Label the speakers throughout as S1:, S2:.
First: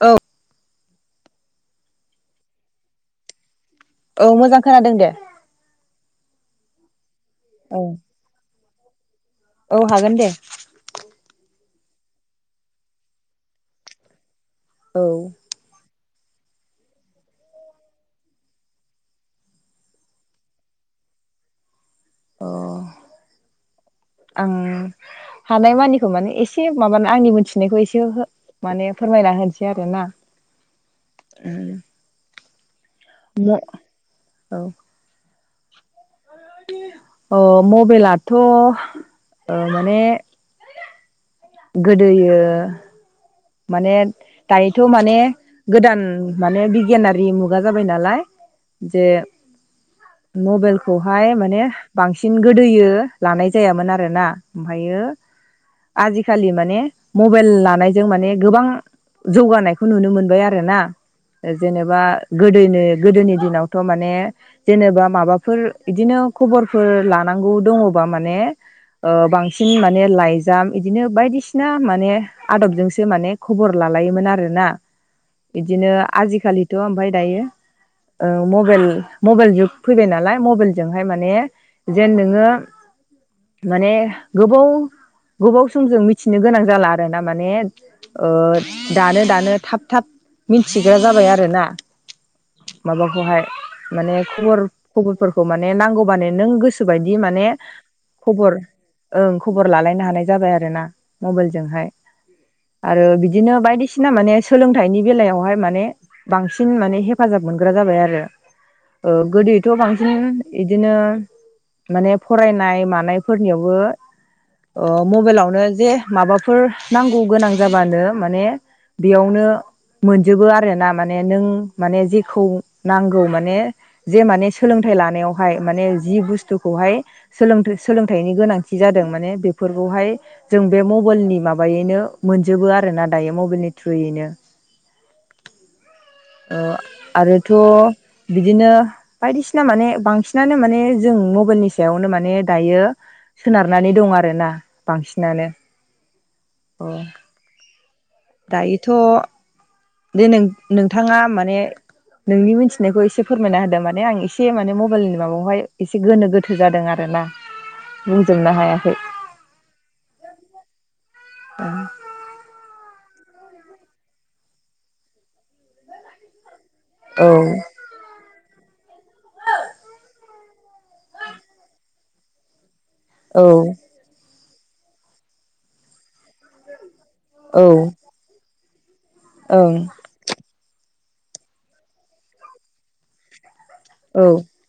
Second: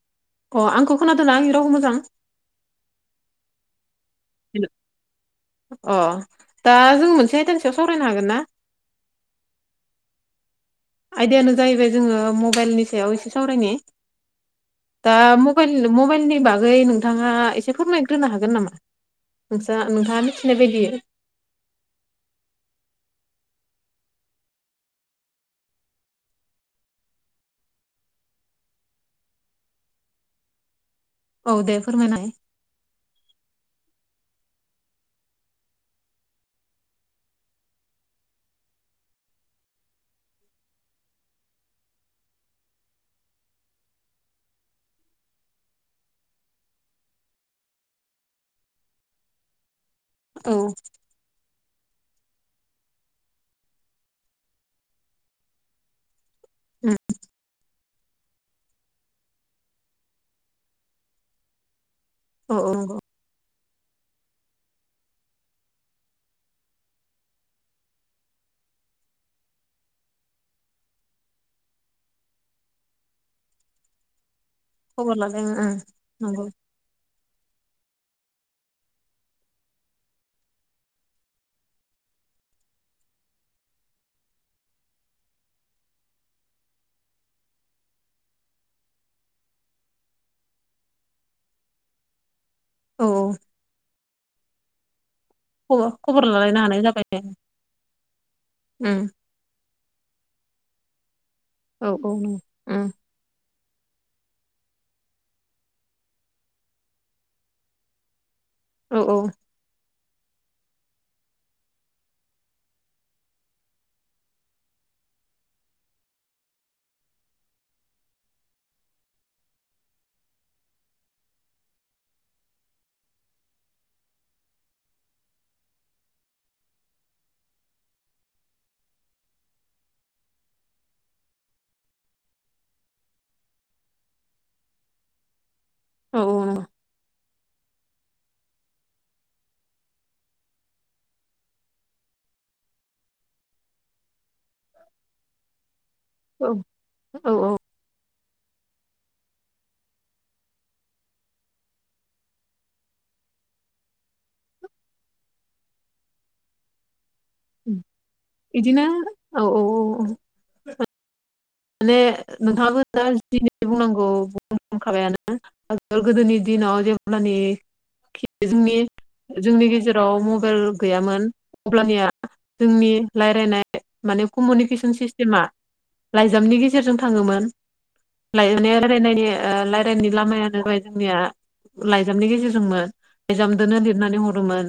S1: औ
S2: अ आंखौ खोनादों ना‌ आंनि रावखौ मोजां
S1: औ मोजां खोनादों दे
S2: अ दा जों मोनसे आयदानि सायाव
S1: औ
S2: सावरायनो हागोन ना
S1: औ हागोन दे
S2: आयदायानो जाहैबाय जोङो मबाइलनि सायाव एसे सावरायनि
S1: औ
S2: दा मबाइलनि बागै नोंथाङा एसे फोरमायग्रोनो हागोन नामा नों नोंथाङा मिथिनाय बायदि
S1: ओ आं हानाय मानिखौ माने एसे माबानो आंनि मोनथिनायखौ एसे हो माने फोरमायना होनोसै आरो ना
S2: औ दे फोरमायनाय हो
S1: औ [unintelligible] अ मबाइलाथ' माने गोदोयो माने दायोथ' माने गोदान माने बिगियानारि मुगा जाबाय नालाय जे
S2: औ
S1: मबाइलखौ ओमहाय माने बांसिन गोदोयो लानाय जायामोन आरोना ओमफ्रायो आजिखालि माने
S2: उम
S1: मबाइल लानायजों माने गोबां जौगानायखौ नुनो मोनबाय आरो ना जेनेबा
S2: औ औ
S1: गोदोनि
S2: नंगौ
S1: गोदोनि दिनावथ' माने जेनेबा माबाफोर बिदिनो खबरफोर लानांगौ दङबा माने बांसिन माने लाइजाम बिदिनो बायदिसिना माने आदबजोंसो माने खबर लालायोमोन आरोना
S2: खबर लालाय ओं ओं
S1: बिदिनो
S2: नंगौ
S1: आजिखालिथ' ओमफ्राय दायो मबाइल मबाइल जुग फैबाय नालाय मबाइलजों हाय माने जेन नोङो माने गोबाव गोबाव समजों मिथिनो गोनां जाला आरो ना माने दानो दानो थाब थाब मिथिग्रा जाबाय आरोना
S2: औ औ
S1: माबाखौहाय माने खबर खबरफोरखौ माने
S2: खबर खबर
S1: नांगौबानो नों
S2: लालायनो हानाय जाबाय
S1: गोसोबायदि
S2: दे
S1: माने खबर
S2: उम
S1: ओं खबर लालायनो हानाय जाबाय आरो ना मबाइलजोंहाय
S2: औ औ नों
S1: आरो बिदिनो बायदिसिना बिसिना माने सोलोंथाइनि बेलायावहाय माने बांसिन माने हेफाजाब मोनग्रा जाबाय आरो।
S2: औ औ
S1: [unintelligible] थ' बांसिन बिदिनो माने फरायनाय मानायफोरनियावबो मबाइलावनो जे माबाफोर नांगौ गोनां जाबानो माने बेयावनो मोनजोबो आरो ना माने नों माने जेखौ नांगौ माने जे माने सोलोंथाइ लानायावहाय माने जि बुस्थुखौहाय। सोलोंथ सोलोंथाइनि गोनांथि जादों माने बेफोरखौहाय जों बे मबाइलनि माबायैनो मोनजोबो आरो ना दायो मबाइलनि थ्रुयैनो
S2: औ
S1: ओ
S2: नंगौ
S1: आरोथ' बिदिनो बायदिसिना माने बांसिनानो माने जों मबाइलनि सायावनो माने दायो। सोनारनानै दं आरो ना बांसिनानो
S2: औ।
S1: ओ
S2: औ औ।
S1: दायोथ' बेे जेरै नोंथाङा माने नोंनि मिथिनायखौ एसे फोरमायना होदों माने आं एसे माने मबाइलनि माबायावहाय एसे गोनो गोथो जादों आरो ना
S2: बिदिनो औ। माने नोंथाङाबो दा दि बुंनांगौ बुंखाबायानो गोदोनि दिनाव
S1: औ
S2: जेब्लानो बे जोंनि जोंनि गेजेराव मबाइल गैयामोन अब्लानिया
S1: औ
S2: रायज्लायनाय माने कमिउनिकेसन सिस्टेमा लाइजामनि गेजेरजों थाङोमोन
S1: औ ओं
S2: लायजानि रायनायनि
S1: औ
S2: रायलायनो। लामायानोाबाय जोंनिया लाइजामनि गेजेरजोंमोन। लाइजामजोंनो लिरनानै
S1: ओं
S2: हरोमोन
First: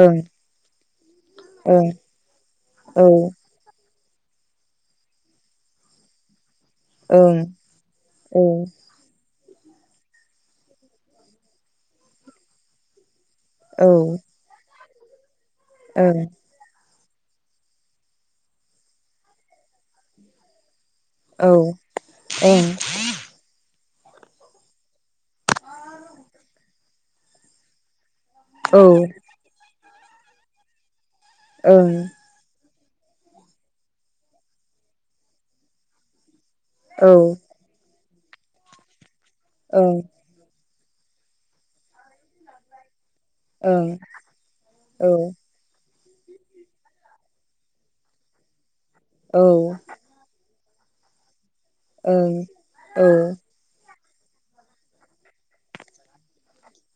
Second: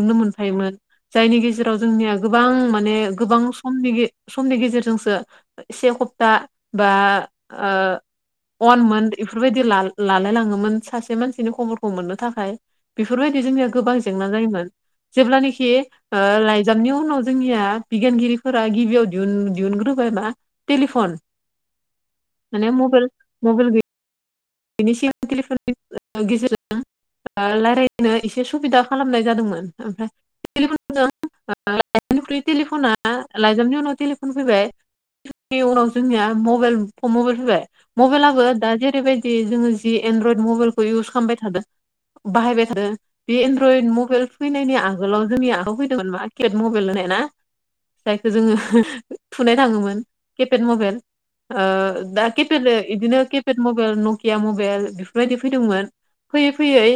S1: ओं
S2: मोनफायोमोन। जायनि गेजेराव जोंनिया गोबां माने
S1: औ ओं
S2: गोबां समनि समनि गेजेरजोंसो ओ से सप्ता बा
S1: औ ओं
S2: ओ अनमोन इफोरबायदि लालाय लाङोमोन सासे मानसिनि खबरखौ मोननो थाखाय। बेफोरबायदि जोंनिया
S1: औ ओं औ
S2: गोबां जेंना जायोमोन जेब्लानखि ओ लाइजामनि उनाव जोंनिया बिगियानगिरिफोरा गिबियाव दिह दिहुनग्रोबाय मा टेलिफन
S1: ओं औ ओं
S2: आरो मबाइल मबाइल बेनि सिगां लिफन गेजेर रायजलायनो एसे सुबिदा खालामनाय जादोंमोन ओमफ्राय। [unintelligible] लाइजामनि उनाव टेलिफन फैबायनि उनाव जोंनिया मबाइल
S1: ओं
S2: मबाइल फैबाय मबाइलाबो दा जेरैबायदि जोङो जि एनड्रयद मबाइल ओ इउस खालामबाय थादों बाहायबाय थादों। बे एनड्रइड मबाइल फैनायनि
S1: औ
S2: आगोलाव
S1: ओं
S2: जोंनि आखुखौ फ माकिट मबाइल होनाय ना जायखौ जोङो
S1: औ ओं औ
S2: थुनाय थाङोमोन। केपेड मबाइल दा
S1: ओं
S2: केपेड बिदिनो केपेड मबाइल न मबाइल बेफोरबायदि फैदोंमोन फैयै फैयै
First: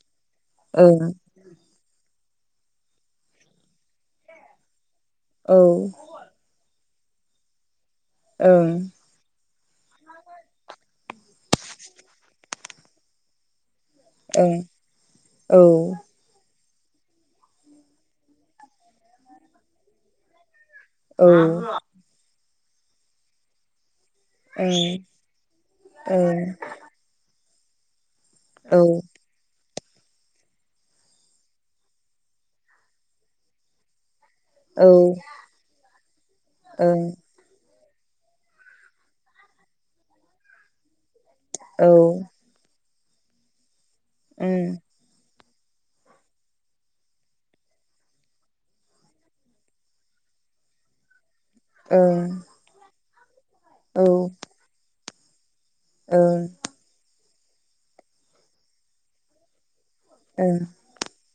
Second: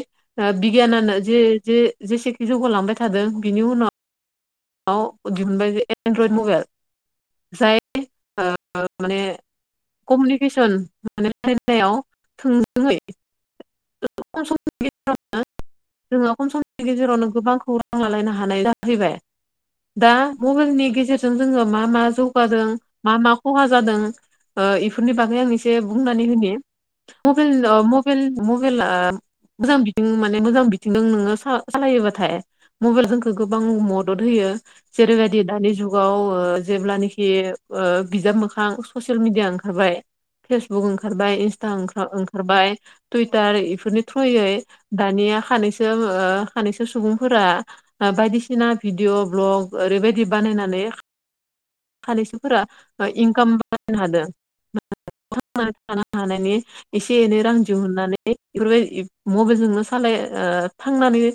S2: बिगियानानो जे जे जेसेखि जौगालांबाय थादों बिनि उनाव। औदि मोनबाय एनड्रइद मबाइल जाय
S1: ओं
S2: माने कमिउनिकेसन माने रायनायाव थोंजोङै। खम
S1: ओ
S2: समनि
S1: औ
S2: जोङो खम समनि गेजेरावनो गोबां खौरां लालायनो हानाय जाहैबाय दा मबाइलनि गेजेर
S1: औ
S2: गेजेरजों
S1: औ
S2: जोङो मा मा जौगादों मा मा खहा जादों
S1: हेलौ
S2: इफोरनि बागै आं एसे बुंनानै होो मबाइल मबाइल मबाइला
S1: हेलौ
S2: मोजां बिथिं माने मोजां बिथिं द नोङो सालायोबाथाय मबाइल जोंखौ गोबां मदद होयो
S1: औ
S2: जेरैबायदि दानि जुगाव जेब्लानाखि बिजाब मोखां ससियेल मिडिया ओंखारबाय फेसबुक ओंखारबाय इन्स्टा हरबाय टुइटार इफोरनि थ्रुयै दानिया सानैसो सानैसो सुबुंफोरा बायदिसिना भिडिअ भ्लग ओरैबायदि बानायनानै सालसुफोरा इनकाम बानायनो हादों थ हानायनि एसे एनै रां दिहुननानै बेफोरबायदि मबाइलजोंोंनो सालाय थांनानै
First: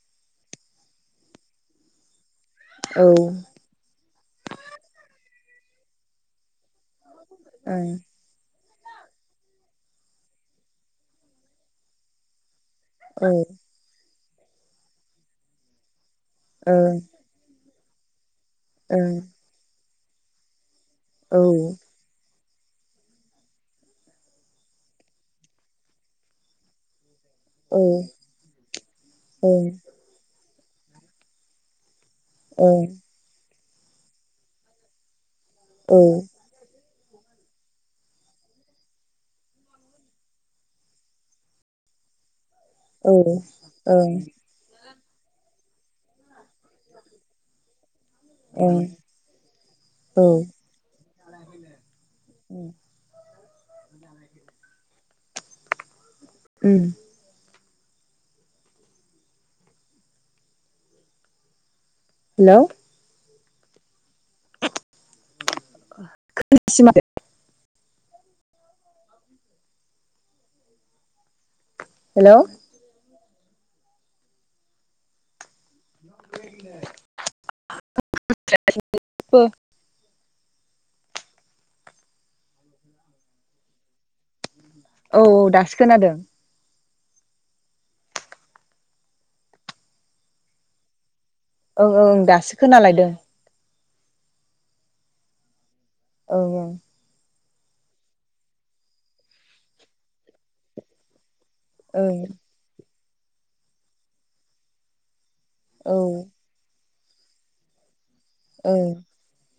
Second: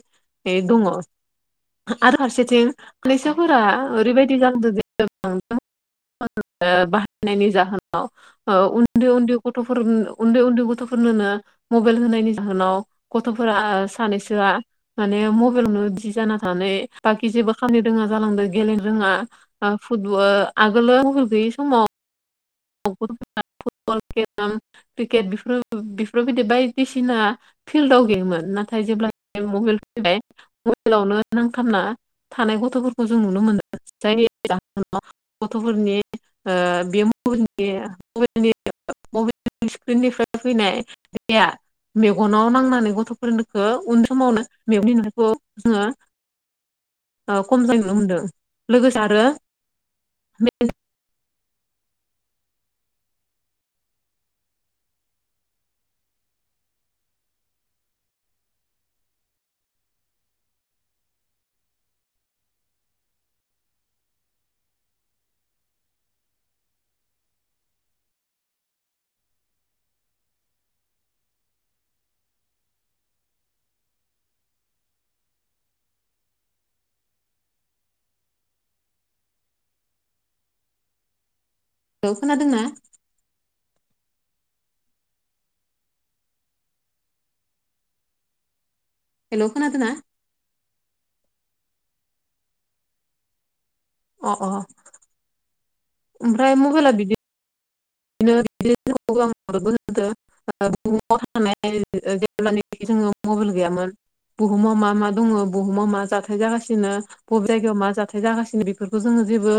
S2: दङ आरो फारसेथिं फैसाफोरा ओरैबायदि गानद बाहायनायनि जाहोनाव उन्दै उन्दै गथ'फोर उन्दै उन्दै गथ'फोरनोनो मबाइल होनायनि जाहोनाव गथ'फोरा सानैसोआ माने मबाइलावनो बि जाना थ ब खि जेबो खामानि रोङा जालांदों गेलेनो रोङा फुटबल आगोलो मबल गैयै समाव फुटब क्रिकेटफोर बेफोरबायदि बायदिसिना फिल्डआव गेयोमोन नाथाय जेब्ला मबाइल फैबाय मबाइलावनो नांथामना थानाय गथ'फोरखौ जों नुनो मोन जायो गथ'फोरनि बे [unintelligible] मेगनाव नांनानै गथ'फोरनिख उन समावनो मेगननिखौ जोङो खम जायनो होनदों लोगोसे आरो
S1: उम हेल' [unintelligible] हेल' [unintelligible]
S2: औ खोनादोंना
S1: औ औ दासो खोनादों
S2: हेल' खोनादोंनाा
S1: ओं ओं ओ दासो खोनालायदों
S2: अ अ ओमफ्राय
S1: ओं
S2: मबेला बिदि [unintelligible] जोङो
S1: ओं
S2: मबाइल गैयामोन बुहुमाव मा मा दङ बुहुमाव मा
S1: ओं
S2: जाथाय जागासिनो बबे जायगायाव मा जाथाय जागासिनो
S1: औ
S2: बेफोरखौ जोङो जेबो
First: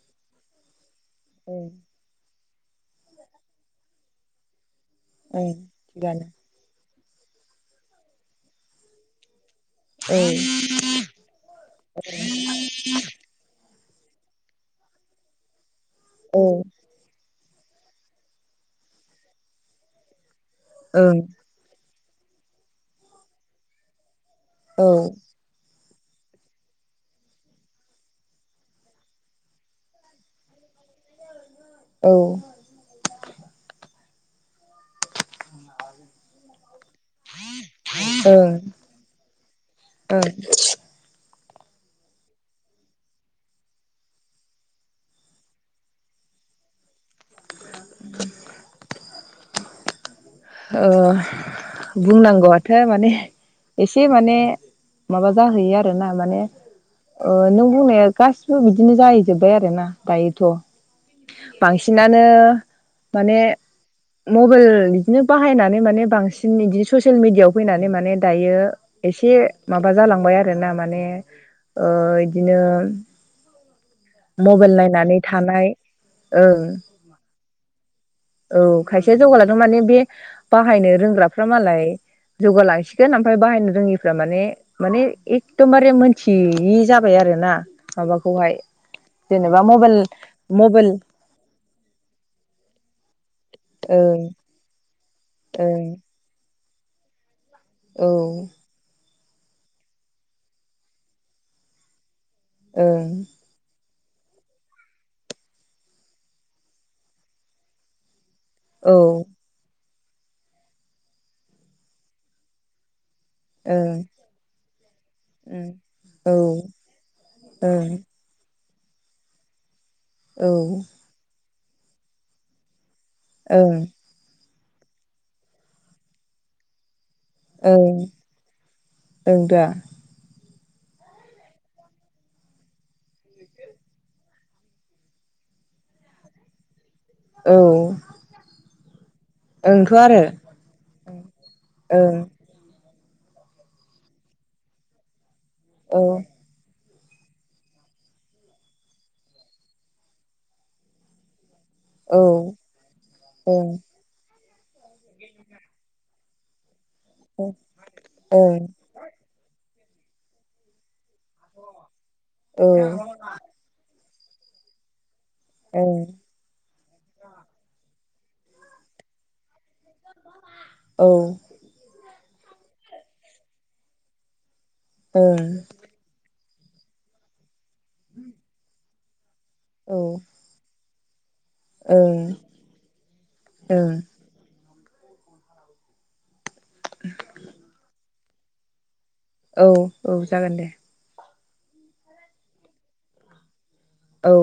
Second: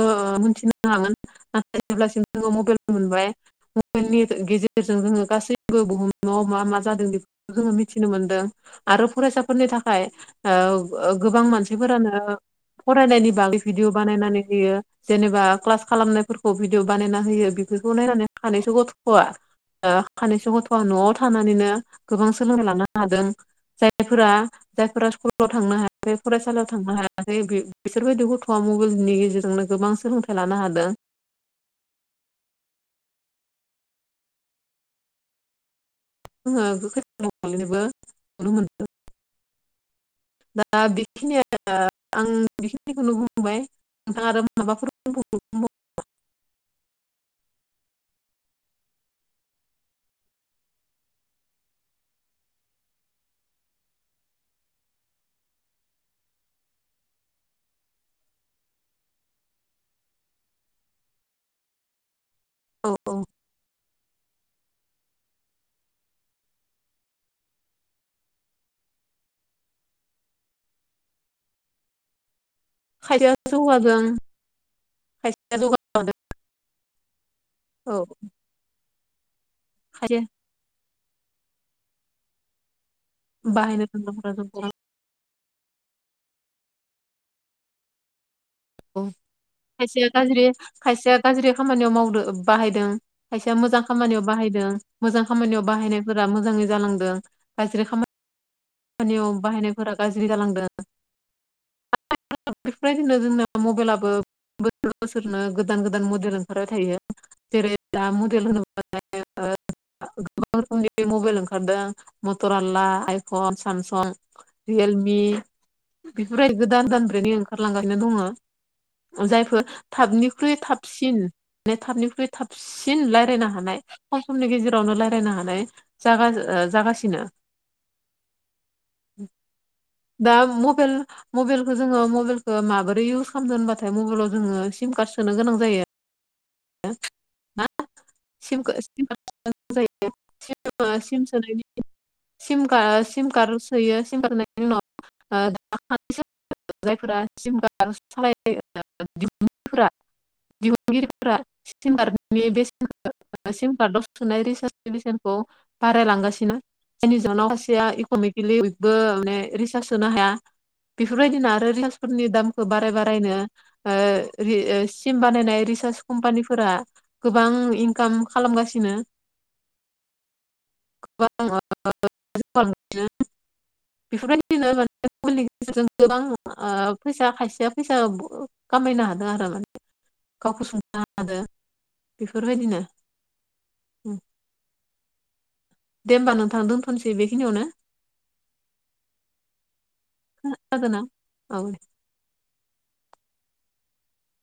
S2: मिथिनो हागोन
S1: ओं
S2: नाथाय जे मबाइ मोन मनि गेज ग जोङो
S1: ओं
S2: गासैबो
S1: थिगानो
S2: बुहुमाव मा मा जादों बे जोङो मिथिनो मोनदों आरो फरायसा फोरनि थाखाय गोबां मानसिफोरानो फरायनायनि बागै भिडिअ बानायनानै होयो जेनेबा क्लास
S1: औ
S2: खालामनायफोरखौ भिदििअ बानायना होयो बेफोरखौ नायनानै सानैसो गथ'आ सानैस गथ'
S1: औ
S2: न'आव
S1: ओं
S2: थानानैनो गोबां सोलोंना लानो हादों जायफोरा जाय
S1: औ
S2: साव थांनो हायाखै फरायसालियाव थांनो हायाखै बिसोरबायदि गथ'वआ मबाइलनि गेजेरजोंनो गोबां सोलोंथाइ लानो हादों
S1: औ [inaudible]
S2: जोङो खानोबो नुनो मोनदों
S1: औ
S2: दा बेखिनिया आं बेखिनिखौनो बुंबाय नोंथाङ आरो माबाफोर
S1: [inaudible] अ बुंनांगौआथो माने एसे माने माबा जाहैयो आरो ना माने नों बुंनाया गासिबो बिदिनो जाहैजोब्बाय आरो ना दायो' बांसिनानो
S2: औ
S1: माने मबाइल बिदिनो बाहायनानै माने बांसिन बिदिनो ससियेल मिेडियाआव फैनानै माने दायो। एसे माबा जालांबाय आरोना माने ओ इदिनो
S2: खायसेया जौगादों।
S1: मबाइल नायनानै
S2: खायसेया
S1: थानाय
S2: जौगादों
S1: ओं
S2: औ।
S1: औ खायसेया जौगाालांदों माने बे
S2: खायसे
S1: बाहायनो रोंग्राफ्रा मालाय जौगाालांसिगोन। थगोन ओमफ्राय बाहायनो रोङिफ्रा
S2: रोंग्राफोरा
S1: माने
S2: जौगादों
S1: माने एखदमबारे मोनथियि जाबाय आरो ना? माबाखौहाय
S2: औ
S1: जेनेबा मबाइल
S2: खायसेया गाज्रि
S1: मबाइल
S2: खायसेया गाज्रि खामानियाव मावग्रो मावदों बाहायदों खायसेया मोजां
S1: ओं
S2: खामानियाव बाहायदों मोजां खामानियाव
S1: ओं
S2: बाहायनायफोर मोङै जालांदों दा
S1: औ।
S2: बाहायनायफोरा गाज्रि जालांदों [unintelligible] मबाइलाबो बोसोर बोसोरनो गोदान गोदान मडेल ओंखारबाय थायो। जेरै दा मदेलनो
S1: औ।
S2: [unintelligible] मबाइल ओंखारदों मटर आलला आइफन फन
S1: ओं
S2: सामसं, रियेलमि बेफोर
S1: ओं
S2: गोदान दाननिफ्रायनो
S1: औ
S2: ओंखारलांगासिनो दङ। जायफोर थाबनिख्रुइ
S1: ओं औ
S2: थाबसिन म थाबनिख्रुइ थाबसिन लाइ रायायनो हानाय
S1: ओं
S2: खम समनि गेजेरावनो रायजलायनो हानाय जा जागासिनो।
S1: ओं ओं दा।
S2: दा मबल मबाइलखौ जोङो मबाइलखौ माबोरै इउस खालामदों होनबाथाय मबाइलाव जोङो सिम कार्ड सोनो गोनां जायो हो
S1: औ।
S2: [unintelligible] सिम
S1: ओंथ' आरो
S2: सोनायनि
S1: ओं
S2: सिम सिम कार सोयो सिम कात सोनायनि
S1: औ
S2: उनाव जायफोरा सिम [unintelligible] दिहुनगिरिफोरा दिहुनगिरि [unintelligible]
S1: औ
S2: सुनाय
S1: ओं
S2: रिर्चसनखौ बारायलांगासिनो जायनि जाहनाव
S1: ओं
S2: सासेया इक'नमिकेलि
S1: औ
S2: बो माने रिसार्च होनो हाया। बेफोरबायदिना आरो रिलसफोरनि दामखौ बाराय बारायनोि सिम बानायनाय। रिसार्च
S1: ओं
S2: कम्पानिफोरा गोबां इनकाम खालामगासिनो।
S1: औ
S2: [unintelligible] [unintelligible] बेफोरबायदिनो माने
S1: ओं
S2: गेजेरजों गोबां फैसा खायसेया फैसा खामायनो हादों आरो माने
S1: औ।
S2: गावखौ सोंना लादो
S1: औ ओं।
S2: दे होमबा नोंथां दोनथ'नोसै बेखिनियावनो।
S1: औ औ जागोन दे।
S2: खोनादोंना औ।
S1: औ।